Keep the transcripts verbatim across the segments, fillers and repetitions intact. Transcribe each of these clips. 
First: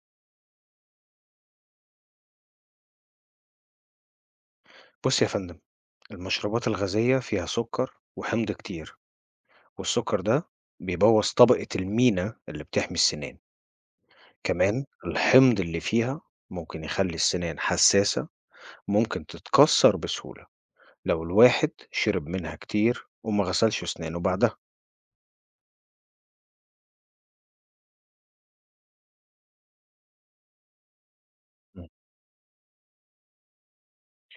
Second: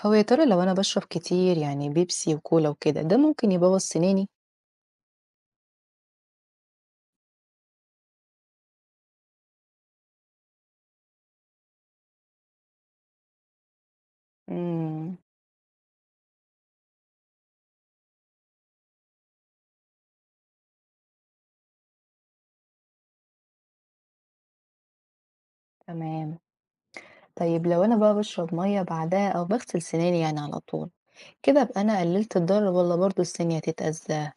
هو يا ترى لو أنا باشرب كتير يعني بيبسي وكولا وكده ده ممكن يبوظ سناني؟ بُص يا فندم، المشروبات الغازية فيها سُكّر وحمض كتير، والسُكّر ده بيبوّظ طبقة المينا اللي بتحمي السنان، كمان امم الحمض اللي فيها ممكن يخلّي السنان حسّاسة، ممكن تتكسّر بسهولة لو الواحد شرب منها كتير وما غسلش أسنانه بعدها. تمام. طيب لو أنا بقى بشرب مية بعدها أو بغسل سناني يعني على طول كده أبقى إمم. أنا قللت الضرر ولا برضه السن هتتأذى؟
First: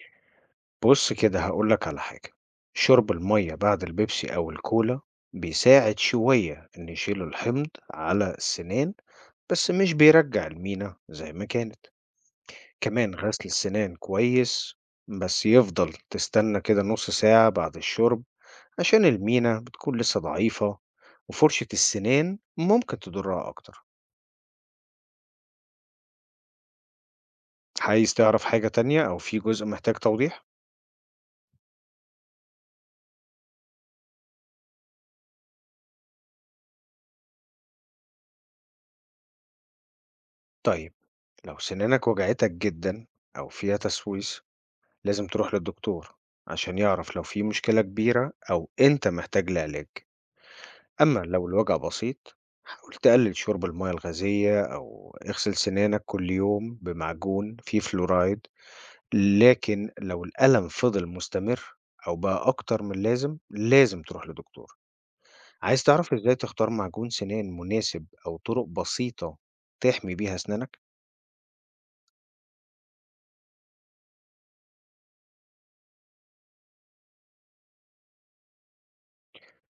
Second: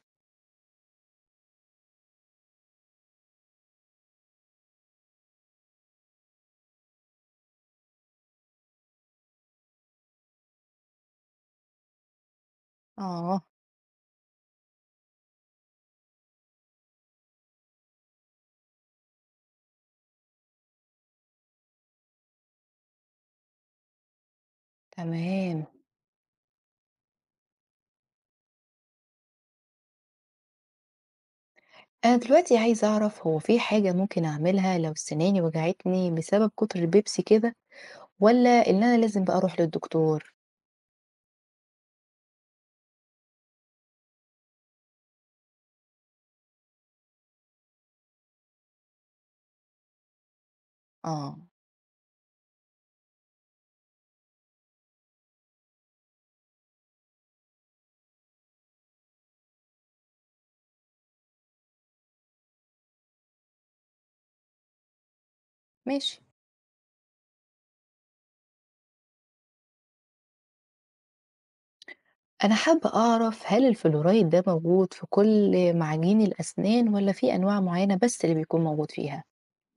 بُص كده هاقول لك على حاجة، شُرب المَيّة بعد البيبسي أو الكولا بيساعد شوية إن يشيلوا الحمض على السنان، بس مش بيرجّع المينا زي ما كانت. كمان غسل اه، السنان كويس بس يفضل تستنى كده نص ساعة بعد الشرب عشان المينا بتكون لسه ضعيفة وفرشة السنان ممكن تضرها أكتر. تمام. عايز تعرف حاجة تانية أو في جزء محتاج توضيح؟ أنا دلوقتي عايزة أعرف هو في حاجة ممكن أعملها لو سناني وجعتني بسبب كتر البيبسي كده ولا إن أنا لازم بقى أروح للدكتور؟ طيب لو سنانك وجعتك جدا أو فيها تسويس لازم تروح للدكتور عشان يعرف لو في مشكلة كبيرة أو أنت محتاج لعلاج. أما اه، لو الوجع بسيط حاول تقلل شرب المياه الغازية أو اغسل سنانك كل يوم بمعجون فيه فلورايد. لكن لو الألم فضل مستمر أو بقى أكتر من لازم لازم تروح لدكتور. عايز تعرف ماشي. إزاي تختار معجون سنان مناسب أو طرق بسيطة تحمي بيها أسنانك؟ أنا حابة أعرف هل الفلورايد ده موجود في كل معجين الأسنان والّا في أنواع معينة بس اللي بيكون موجود فيها؟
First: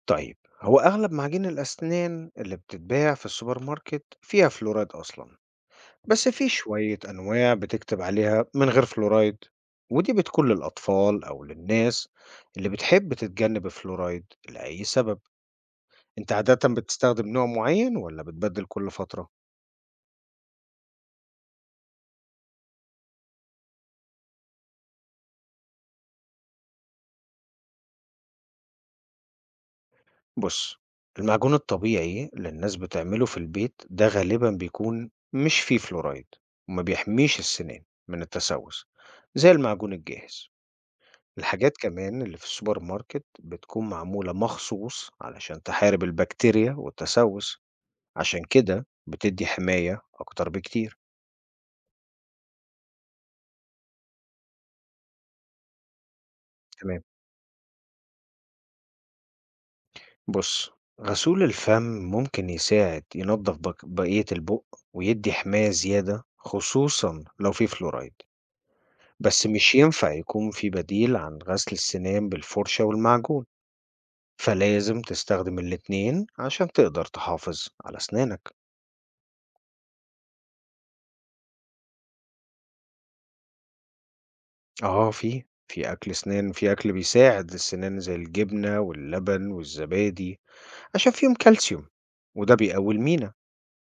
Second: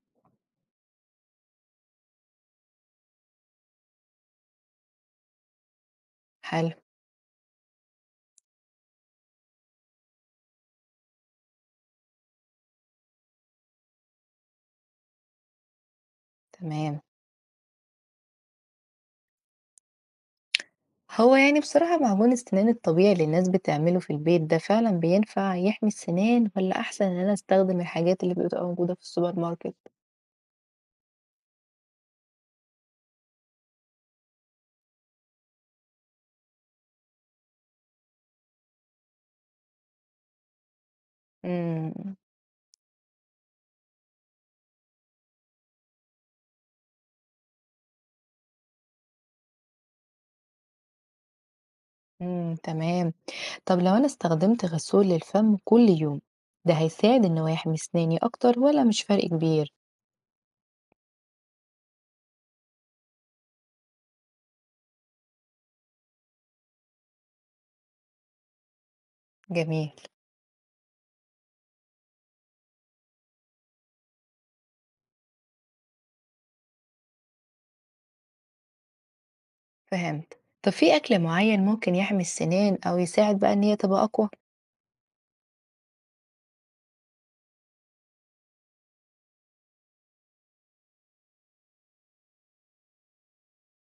طيب هو أغلب معاجين الأسنان اللي بتتباع في السوبر ماركت فيها فلورايد أصلا، بس في حلو، شوية أنواع بتكتب عليها من غير فلورايد، ودي بتكون للأطفال أو للناس اللي بتحب تتجنب الفلورايد لأي سبب. أنت عادة تمام. بتستخدم نوع معين ولا بتبدل كل فترة؟ هو يعني بصراحة معجون السنان الطبيعي اللي الناس بتعمله في البيت ده فعلًا بينفع يحمي السنان والّا أحسن إن أنا أستخدم الحاجات اللي بتبقى موجودة في السوبر ماركت؟ بص، المعجون الطبيعي اللي الناس بتعمله في البيت ده غالبا بيكون مش فيه فلورايد وما بيحميش السنان من التسوس زي المعجون الجاهز. الحاجات إمم، كمان اللي في السوبر ماركت بتكون معمولة مخصوص علشان تحارب البكتيريا والتسوس، عشان كده بتدّي حماية أكتر بكتير. إمم، تمام. طب لو أنا استخدمت غسول للفم كل يوم، ده تمام. هيساعد إن هو يحمي أسناني أكتر والّا مش فرق كبير؟ بُص، غسول الفم ممكن يساعد ينضّف بق بقية البُق ويدّي حماية زيادة خصوصًا لو في فلورايد، بس مش جميل. ينفع يكون في بديل عن غسل السنان بالفرشة والمعجون، فلازم تستخدم الاتنين عشان تقدر تحافظ على أسنانك. فهمت. طب في أكل معين ممكن يحمي السنان أو يساعد بقى إن هي تبقى أقوى؟ آه، في، في أكل سنان في أكل بيساعد السنان زي الجبنة واللبن والزبادي عشان فيهم كالسيوم وده بيقوي المينا.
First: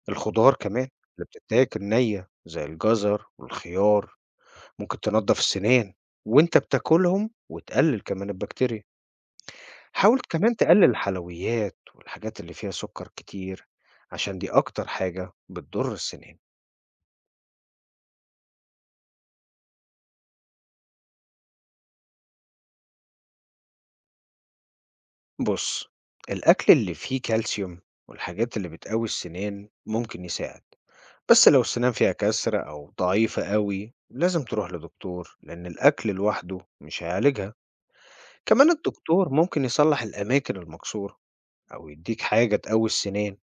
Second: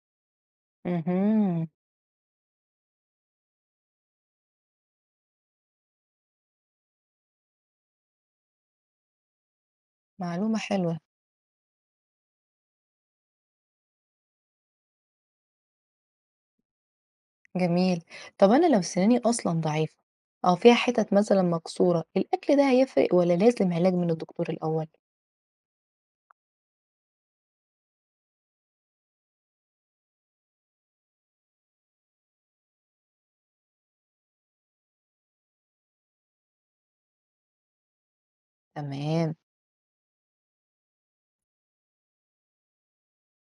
الخضار كمان اللي امم بتتاكل نية زي الجزر والخيار ممكن تنضف السنان وانت بتاكلهم وتقلل كمان البكتيريا. حاول كمان معلومة تقلل حلوة. الحلويات والحاجات اللي فيها سكر كتير عشان دي اكتر حاجة بتضر السنان. جميل. طب أنا لو سناني أصلا ضعيفة أو فيها حتت مثلا مكسورة الأكل ده هيفرق ولا لازم علاج من الدكتور الأول؟ بص، الاكل اللي فيه كالسيوم والحاجات اللي بتقوي السنان ممكن يساعد، بس لو السنان فيها كسرة او ضعيفة قوي لازم تروح لدكتور لان الاكل لوحده مش هيعالجها. كمان الدكتور تمام. ممكن يصلح الأماكن المكسورة أو يديك حاجة تقوي السنان،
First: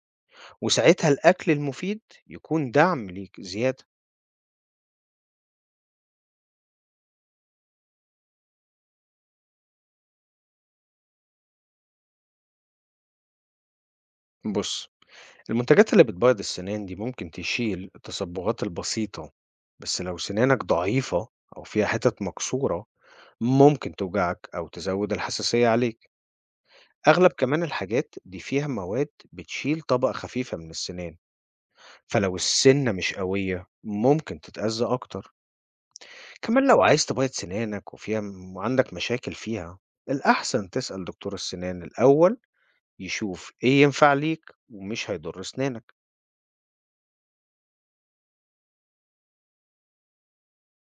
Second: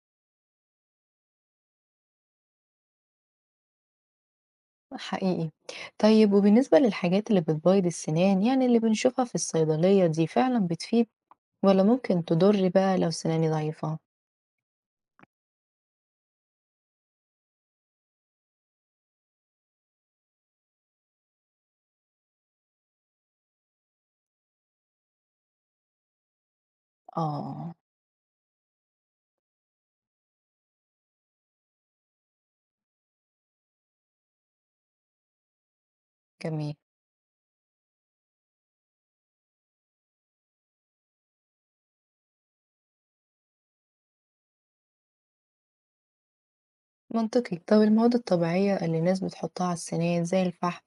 وساعتها الأكل المفيد يكون دعم ليك زيادة. حقيقي. طيب وبالنسبة للحاجات اللي بتبيض السنان يعني اللي بنشوفها في الصيدلية دي فعلا بتفيد ولا ممكن تضر بقى لو سناني ضعيفة؟ بص، المنتجات اللي بتبيض السنان دي ممكن تشيل التصبغات البسيطة، بس لو سنانك ضعيفة أو فيها حتت مكسورة ممكن توجعك أو تزود الحساسية عليك. أغلب كمان آه. الحاجات دي فيها مواد بتشيل طبقة خفيفة من السنان، فلو السنة مش قوية ممكن تتأذى أكتر. كمان جميل. لو عايز تبيض سنانك وفيها م- وعندك مشاكل فيها، الأحسن تسأل دكتور السنان الأول يشوف إيه ينفع ليك ومش هيضر سنانك. منطقي. طب المواد الطبيعية اللي الناس بتحطها على السنان زي الفحم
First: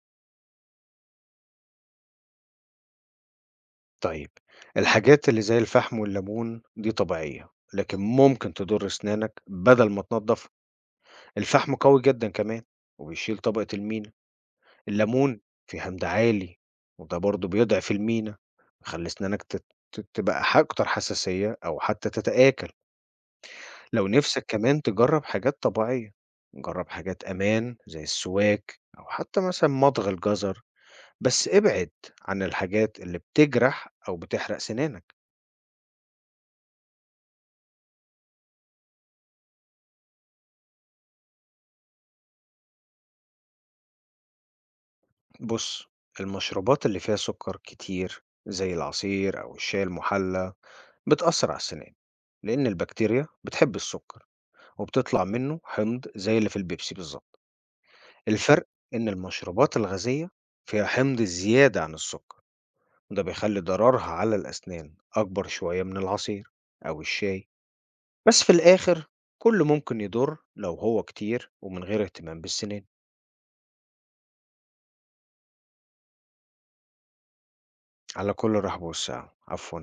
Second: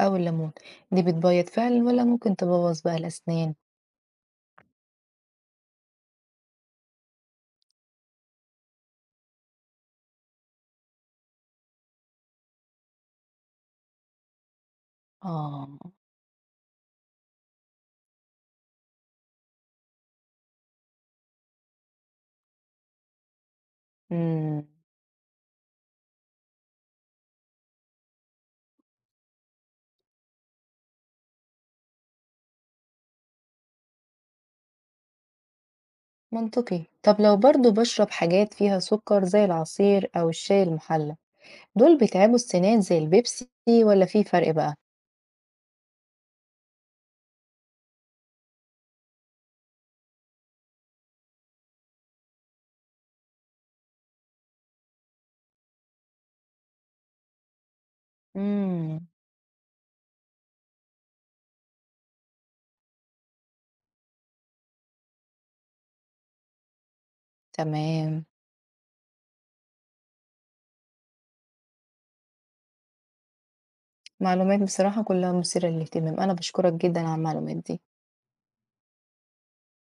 أو الليمون، دي بتبيض فعلًا والّا ممكن تبوظ بقى الأسنان؟ طيب، الحاجات اللي زي الفحم والليمون دي طبيعية لكن ممكن تضر سنانك بدل ما تنضف. الفحم قوي جدا كمان وبيشيل طبقة المينا. الليمون آه، فيه حمض عالي وده برضه بيضعف المينا، بيخلي سنانك تت- تت- تبقى أكتر حساسية أو حتى تتآكل. لو نفسك إمم، كمان تجرب حاجات طبيعية، جرب حاجات أمان زي السواك أو حتى مثلا مضغ الجزر، بس ابعد عن الحاجات اللي بتجرح أو بتحرق سنانك. منطقي. طب لو برضه باشرب حاجات فيها سكر زي العصير أو الشاي المحلى، دول بيتعبوا السنان زي البيبسي والّا في فرق بقى؟ بص، المشروبات اللي فيها سكر كتير زي العصير أو الشاي المحلى بتأثر على السنان لأن البكتيريا بتحب السكر وبتطلع منه حمض زي اللي في البيبسي بالظبط. الفرق إمم، إن المشروبات الغازية فيها حمض زيادة عن السكر، وده بيخلي ضررها على الأسنان أكبر شوية من العصير أو الشاي، تمام، بس في الآخر كله ممكن يضر لو هو كتير ومن غير اهتمام بالسنين. معلومات بصراحة كلها مثيرة للاهتمام، أنا باشكرك جدًا على المعلومات دي. على كل رحب والسعة، عفوا.